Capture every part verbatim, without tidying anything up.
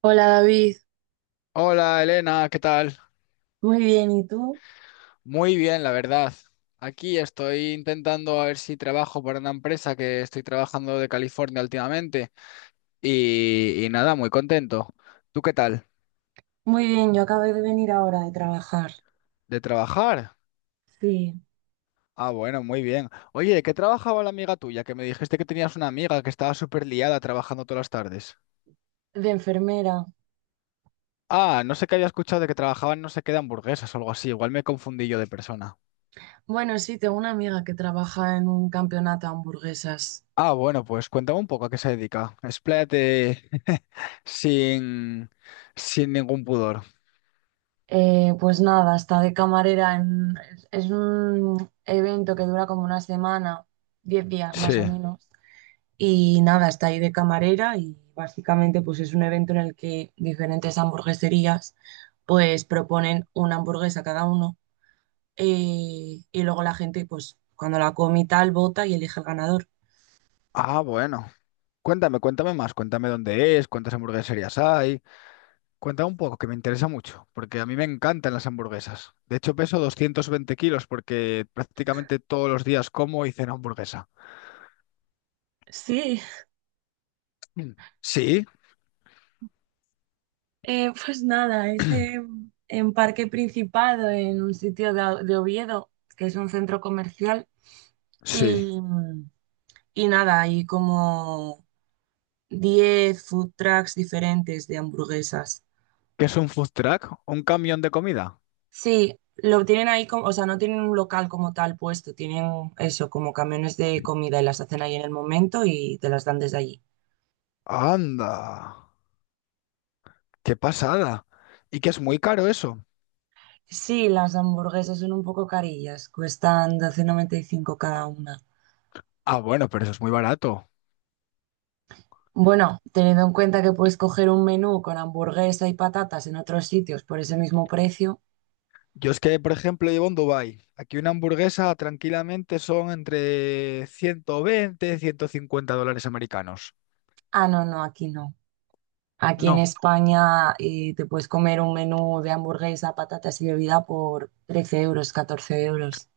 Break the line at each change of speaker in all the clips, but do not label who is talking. Hola David.
Hola Elena, ¿qué tal?
Muy bien, ¿y tú?
Muy bien, la verdad. Aquí estoy intentando a ver si trabajo para una empresa que estoy trabajando de California últimamente y, y nada, muy contento. ¿Tú qué tal?
Muy bien, yo acabé de venir ahora de trabajar.
¿De trabajar?
Sí.
Ah, bueno, muy bien. Oye, ¿de qué trabajaba la amiga tuya? Que me dijiste que tenías una amiga que estaba súper liada trabajando todas las tardes.
De enfermera.
Ah, no sé qué había escuchado de que trabajaban no sé qué de hamburguesas o algo así. Igual me confundí yo de persona.
Bueno, sí, tengo una amiga que trabaja en un campeonato de hamburguesas.
Ah, bueno, pues cuéntame un poco a qué se dedica. Expláyate sin, sin ningún pudor.
Eh, pues nada, está de camarera en... Es un evento que dura como una semana, diez días más o
Sí.
menos. Y nada, está ahí de camarera y básicamente pues es un evento en el que diferentes hamburgueserías pues proponen una hamburguesa cada uno. Eh, y luego la gente, pues cuando la come y tal, vota y elige el ganador.
Ah, bueno. Cuéntame, cuéntame más. Cuéntame dónde es, cuántas hamburgueserías hay. Cuéntame un poco, que me interesa mucho, porque a mí me encantan las hamburguesas. De hecho, peso doscientos veinte kilos porque prácticamente todos los días como y ceno hamburguesa.
Sí,
Mm. Sí,
eh, pues nada, es en, en Parque Principado, en un sitio de, de Oviedo, que es un centro comercial,
sí.
y, y nada, hay como diez food trucks diferentes de hamburguesas.
¿Qué es un food truck? ¿Un camión de comida?
Sí, lo tienen ahí como, o sea, no tienen un local como tal puesto, tienen eso, como camiones de comida y las hacen ahí en el momento y te las dan desde allí.
Anda, qué pasada. ¿Y que es muy caro eso?
Sí, las hamburguesas son un poco carillas, cuestan doce noventa y cinco cada una.
Ah, bueno, pero eso es muy barato.
Bueno, teniendo en cuenta que puedes coger un menú con hamburguesa y patatas en otros sitios por ese mismo precio.
Yo es que, por ejemplo, llevo en Dubái. Aquí una hamburguesa tranquilamente son entre ciento veinte y ciento cincuenta dólares americanos.
Ah, no, no, aquí no. Aquí en
No.
España eh, te puedes comer un menú de hamburguesa, patatas y bebida por trece euros, catorce euros.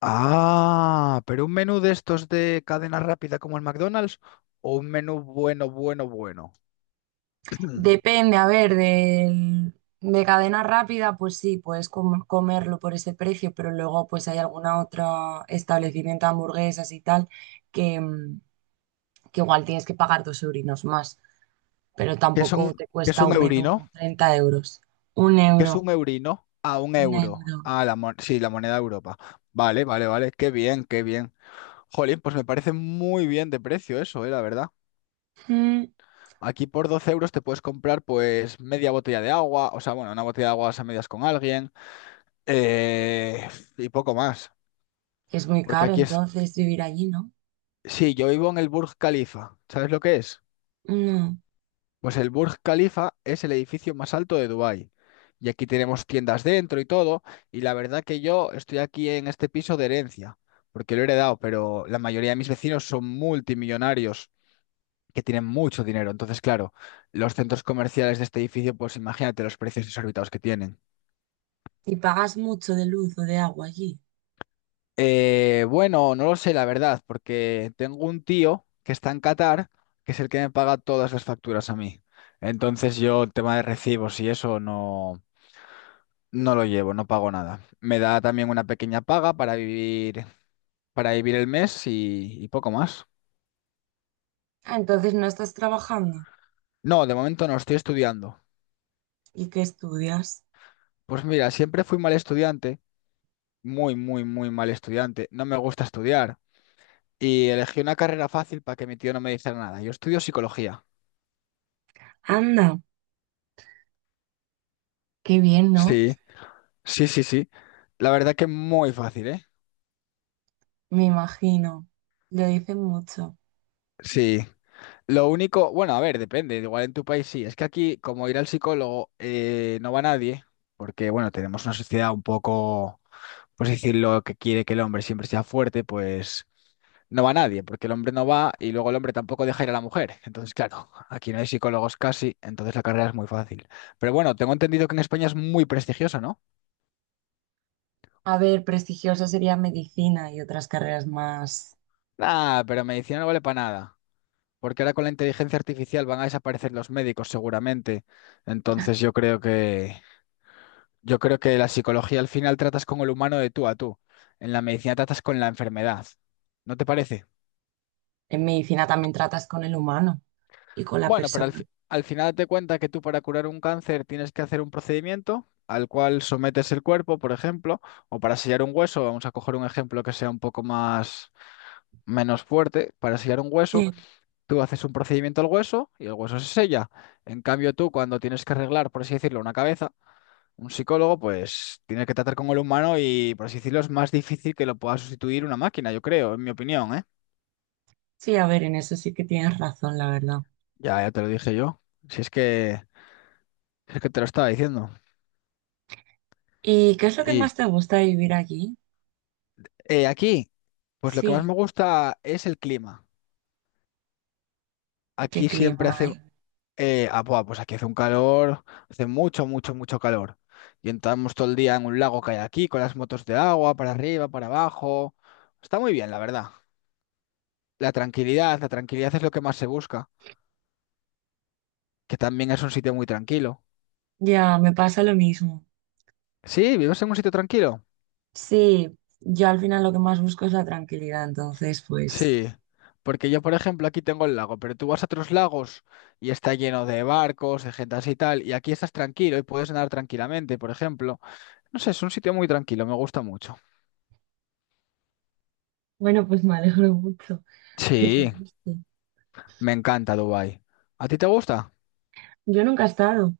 Ah, pero un menú de estos de cadena rápida como el McDonald's o un menú bueno, bueno, bueno.
Depende, a ver, del- de, cadena rápida, pues sí, puedes com- comerlo por ese precio, pero luego pues hay alguna otra establecimiento de hamburguesas y tal que, mm, que igual tienes que pagar dos eurinos más, pero
¿Qué es
tampoco
un,
te
qué es
cuesta
un
un
eurino?
menú treinta euros. Un
¿Qué es
euro,
un eurino? A un
un
euro.
euro.
Ah, la mon- sí, la moneda de Europa. Vale, vale, vale. Qué bien, qué bien. Jolín, pues me parece muy bien de precio eso, eh, la verdad.
Mm,
Aquí por doce euros te puedes comprar pues media botella de agua, o sea, bueno, una botella de agua a medias con alguien eh, y poco más.
Es muy
Porque
caro
aquí es,
entonces vivir allí, ¿no?
sí, yo vivo en el Burj Khalifa, ¿sabes lo que es?
No.
Pues el Burj Khalifa es el edificio más alto de Dubái. Y aquí tenemos tiendas dentro y todo. Y la verdad que yo estoy aquí en este piso de herencia, porque lo he heredado, pero la mayoría de mis vecinos son multimillonarios que tienen mucho dinero. Entonces, claro, los centros comerciales de este edificio, pues imagínate los precios exorbitados que tienen.
¿Y pagas mucho de luz o de agua allí?
Eh, bueno, no lo sé, la verdad, porque tengo un tío que está en Qatar, que es el que me paga todas las facturas a mí. Entonces yo el tema de recibos y eso no, no lo llevo, no pago nada. Me da también una pequeña paga para vivir, para vivir el mes y, y poco más.
Ah, entonces no estás trabajando.
No, de momento no, estoy estudiando.
¿Y qué estudias?
Pues mira, siempre fui mal estudiante, muy, muy, muy mal estudiante. No me gusta estudiar. Y elegí una carrera fácil para que mi tío no me dijera nada. Yo estudio psicología.
Anda, qué bien, ¿no?
Sí. Sí, sí, sí. La verdad que es muy fácil, ¿eh?
Me imagino, lo dicen mucho.
Sí. Lo único, bueno, a ver, depende. Igual en tu país sí. Es que aquí, como ir al psicólogo, eh, no va nadie, porque, bueno, tenemos una sociedad un poco, pues decirlo, que quiere que el hombre siempre sea fuerte, pues no va nadie, porque el hombre no va y luego el hombre tampoco deja ir a la mujer. Entonces, claro, aquí no hay psicólogos casi, entonces la carrera es muy fácil. Pero bueno, tengo entendido que en España es muy prestigiosa, ¿no?
A ver, prestigioso sería medicina y otras carreras más.
Ah, pero medicina no vale para nada. Porque ahora con la inteligencia artificial van a desaparecer los médicos seguramente. Entonces yo creo que yo creo que la psicología al final tratas con el humano de tú a tú. En la medicina tratas con la enfermedad. ¿No te parece?
En medicina también tratas con el humano y con la
Bueno, pero al,
persona.
fi- al final te cuenta que tú para curar un cáncer tienes que hacer un procedimiento al cual sometes el cuerpo, por ejemplo, o para sellar un hueso, vamos a coger un ejemplo que sea un poco más menos fuerte, para sellar un hueso.
Sí,
Tú haces un procedimiento al hueso y el hueso se sella. En cambio, tú cuando tienes que arreglar, por así decirlo, una cabeza, un psicólogo, pues tiene que tratar con el humano y, por así decirlo, es más difícil que lo pueda sustituir una máquina, yo creo, en mi opinión, ¿eh?
sí, a ver, en eso sí que tienes razón, la verdad.
Ya, ya te lo dije yo. Si es que, si es que te lo estaba diciendo.
¿Y qué es lo que
Y
más te gusta de vivir allí?
eh, aquí, pues lo que más
Sí,
me gusta es el clima.
¿qué
Aquí
clima
siempre hace.
hay?
Eh, ah, buah, pues aquí hace un calor, hace mucho, mucho, mucho calor. Y entramos todo el día en un lago que hay aquí, con las motos de agua, para arriba, para abajo. Está muy bien, la verdad. La tranquilidad, la tranquilidad es lo que más se busca, que también es un sitio muy tranquilo.
Ya, me pasa lo mismo.
Sí, ¿vives en un sitio tranquilo?
Sí, yo al final lo que más busco es la tranquilidad, entonces pues...
Sí, porque yo, por ejemplo, aquí tengo el lago, pero tú vas a otros lagos y está lleno de barcos, de gente así y tal, y aquí estás tranquilo y puedes nadar tranquilamente, por ejemplo. No sé, es un sitio muy tranquilo, me gusta mucho.
Bueno, pues me alegro mucho que te
Sí.
guste.
Me encanta Dubái. ¿A ti te gusta?
Yo nunca he estado,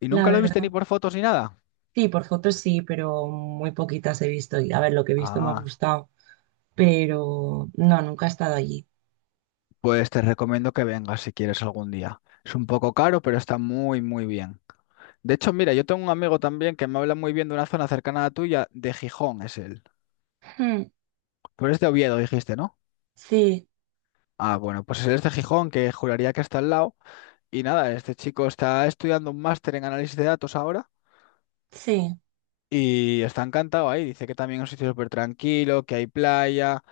¿Y
la
nunca lo viste ni
verdad.
por fotos ni nada?
Sí, por fotos sí, pero muy poquitas he visto. Y a ver, lo que he visto me ha
Ah,
gustado, pero no, nunca he estado allí.
pues te recomiendo que vengas si quieres algún día. Es un poco caro, pero está muy, muy bien. De hecho, mira, yo tengo un amigo también que me habla muy bien de una zona cercana a la tuya, de Gijón es él.
Hmm.
Pero es de Oviedo, dijiste, ¿no?
Sí,
Ah, bueno, pues él es de Gijón, que juraría que está al lado. Y nada, este chico está estudiando un máster en análisis de datos ahora
sí.
y está encantado ahí. Dice que también es un sitio súper tranquilo, que hay playa,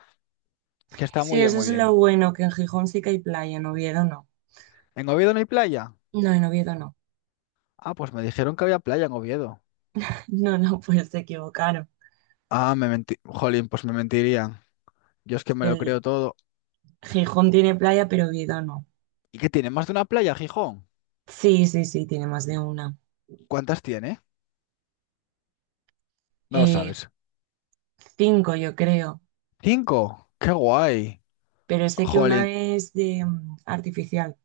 que está
Sí,
muy bien,
eso
muy
es lo
bien.
bueno, que en Gijón sí que hay playa, en Oviedo no.
¿En Oviedo no hay playa?
No, en Oviedo no.
Ah, pues me dijeron que había playa en Oviedo.
No, no, pues se equivocaron.
Ah, me mentí. Jolín, pues me mentirían. Yo es que me lo
El
creo todo.
Gijón tiene playa, pero Oviedo no.
¿Y qué tiene? ¿Más de una playa, Gijón?
Sí, sí, sí, tiene más de una.
¿Cuántas tiene? No lo
Eh,
sabes.
Cinco, yo creo.
¿Cinco? ¡Qué guay!
Pero sé que una
Jolín,
es de mm, artificial,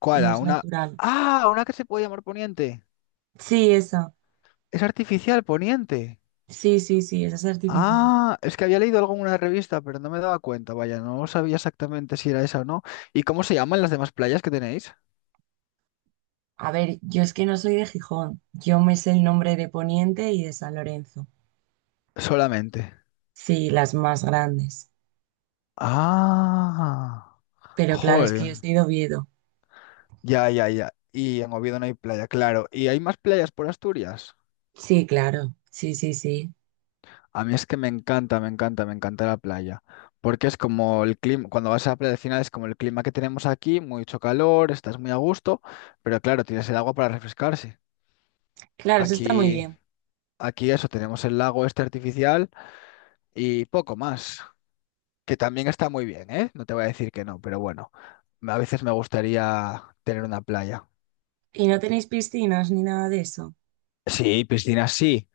¿cuál?
no
A
es
una.
natural.
¡Ah! Una que se puede llamar Poniente.
Sí, esa.
Es artificial, Poniente.
Sí, sí, sí, esa es artificial.
Ah, es que había leído algo en una revista, pero no me daba cuenta. Vaya, no sabía exactamente si era esa o no. ¿Y cómo se llaman las demás playas que tenéis?
A ver, yo es que no soy de Gijón. Yo me sé el nombre de Poniente y de San Lorenzo.
Solamente.
Sí, las más grandes.
Ah,
Pero claro, es que
joder.
yo soy de Oviedo.
Ya, ya, ya. Y en Oviedo no hay playa, claro. ¿Y hay más playas por Asturias?
Sí, claro. Sí, sí, sí.
A mí es que me encanta, me encanta, me encanta la playa. Porque es como el clima, cuando vas a la playa al final es como el clima que tenemos aquí, mucho calor, estás muy a gusto, pero claro, tienes el agua para refrescarse.
Claro, eso está muy
Aquí,
bien.
aquí eso, tenemos el lago este artificial y poco más, que también está muy bien, ¿eh? No te voy a decir que no, pero bueno, a veces me gustaría tener una playa.
¿Y no tenéis piscinas ni nada de eso?
Sí, piscina sí.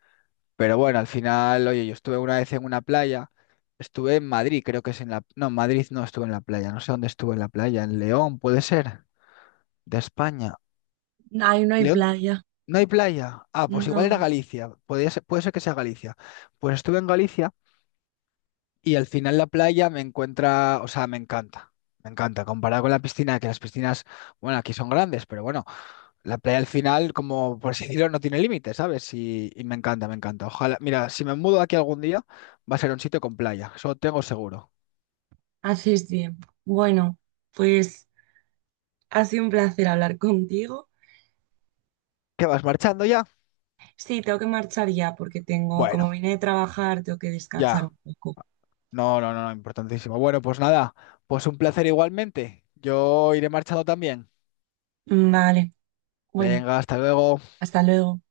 Pero bueno, al final, oye, yo estuve una vez en una playa, estuve en Madrid, creo que es en la... No, en Madrid no estuve en la playa, no sé dónde estuve en la playa, en León, puede ser, de España.
Ahí no hay
León,
playa.
no hay playa. Ah, pues igual era
No,
Galicia, podía ser- puede ser que sea Galicia. Pues estuve en Galicia. Y al final la playa me encuentra, o sea, me encanta, me encanta, comparado con la piscina, que las piscinas, bueno, aquí son grandes, pero bueno, la playa al final, como por así decirlo, no tiene límites, ¿sabes? Y, y me encanta, me encanta. Ojalá, mira, si me mudo aquí algún día, va a ser un sitio con playa, eso tengo seguro.
haces bien. Bueno, pues ha sido un placer hablar contigo.
¿Qué vas marchando ya?
Sí, tengo que marchar ya porque tengo, como
Bueno,
vine de trabajar, tengo que descansar
ya.
un poco.
No, no, no, no, importantísimo. Bueno, pues nada, pues un placer igualmente. Yo iré marchando también.
Mm, Vale, bueno,
Venga, hasta luego.
hasta luego.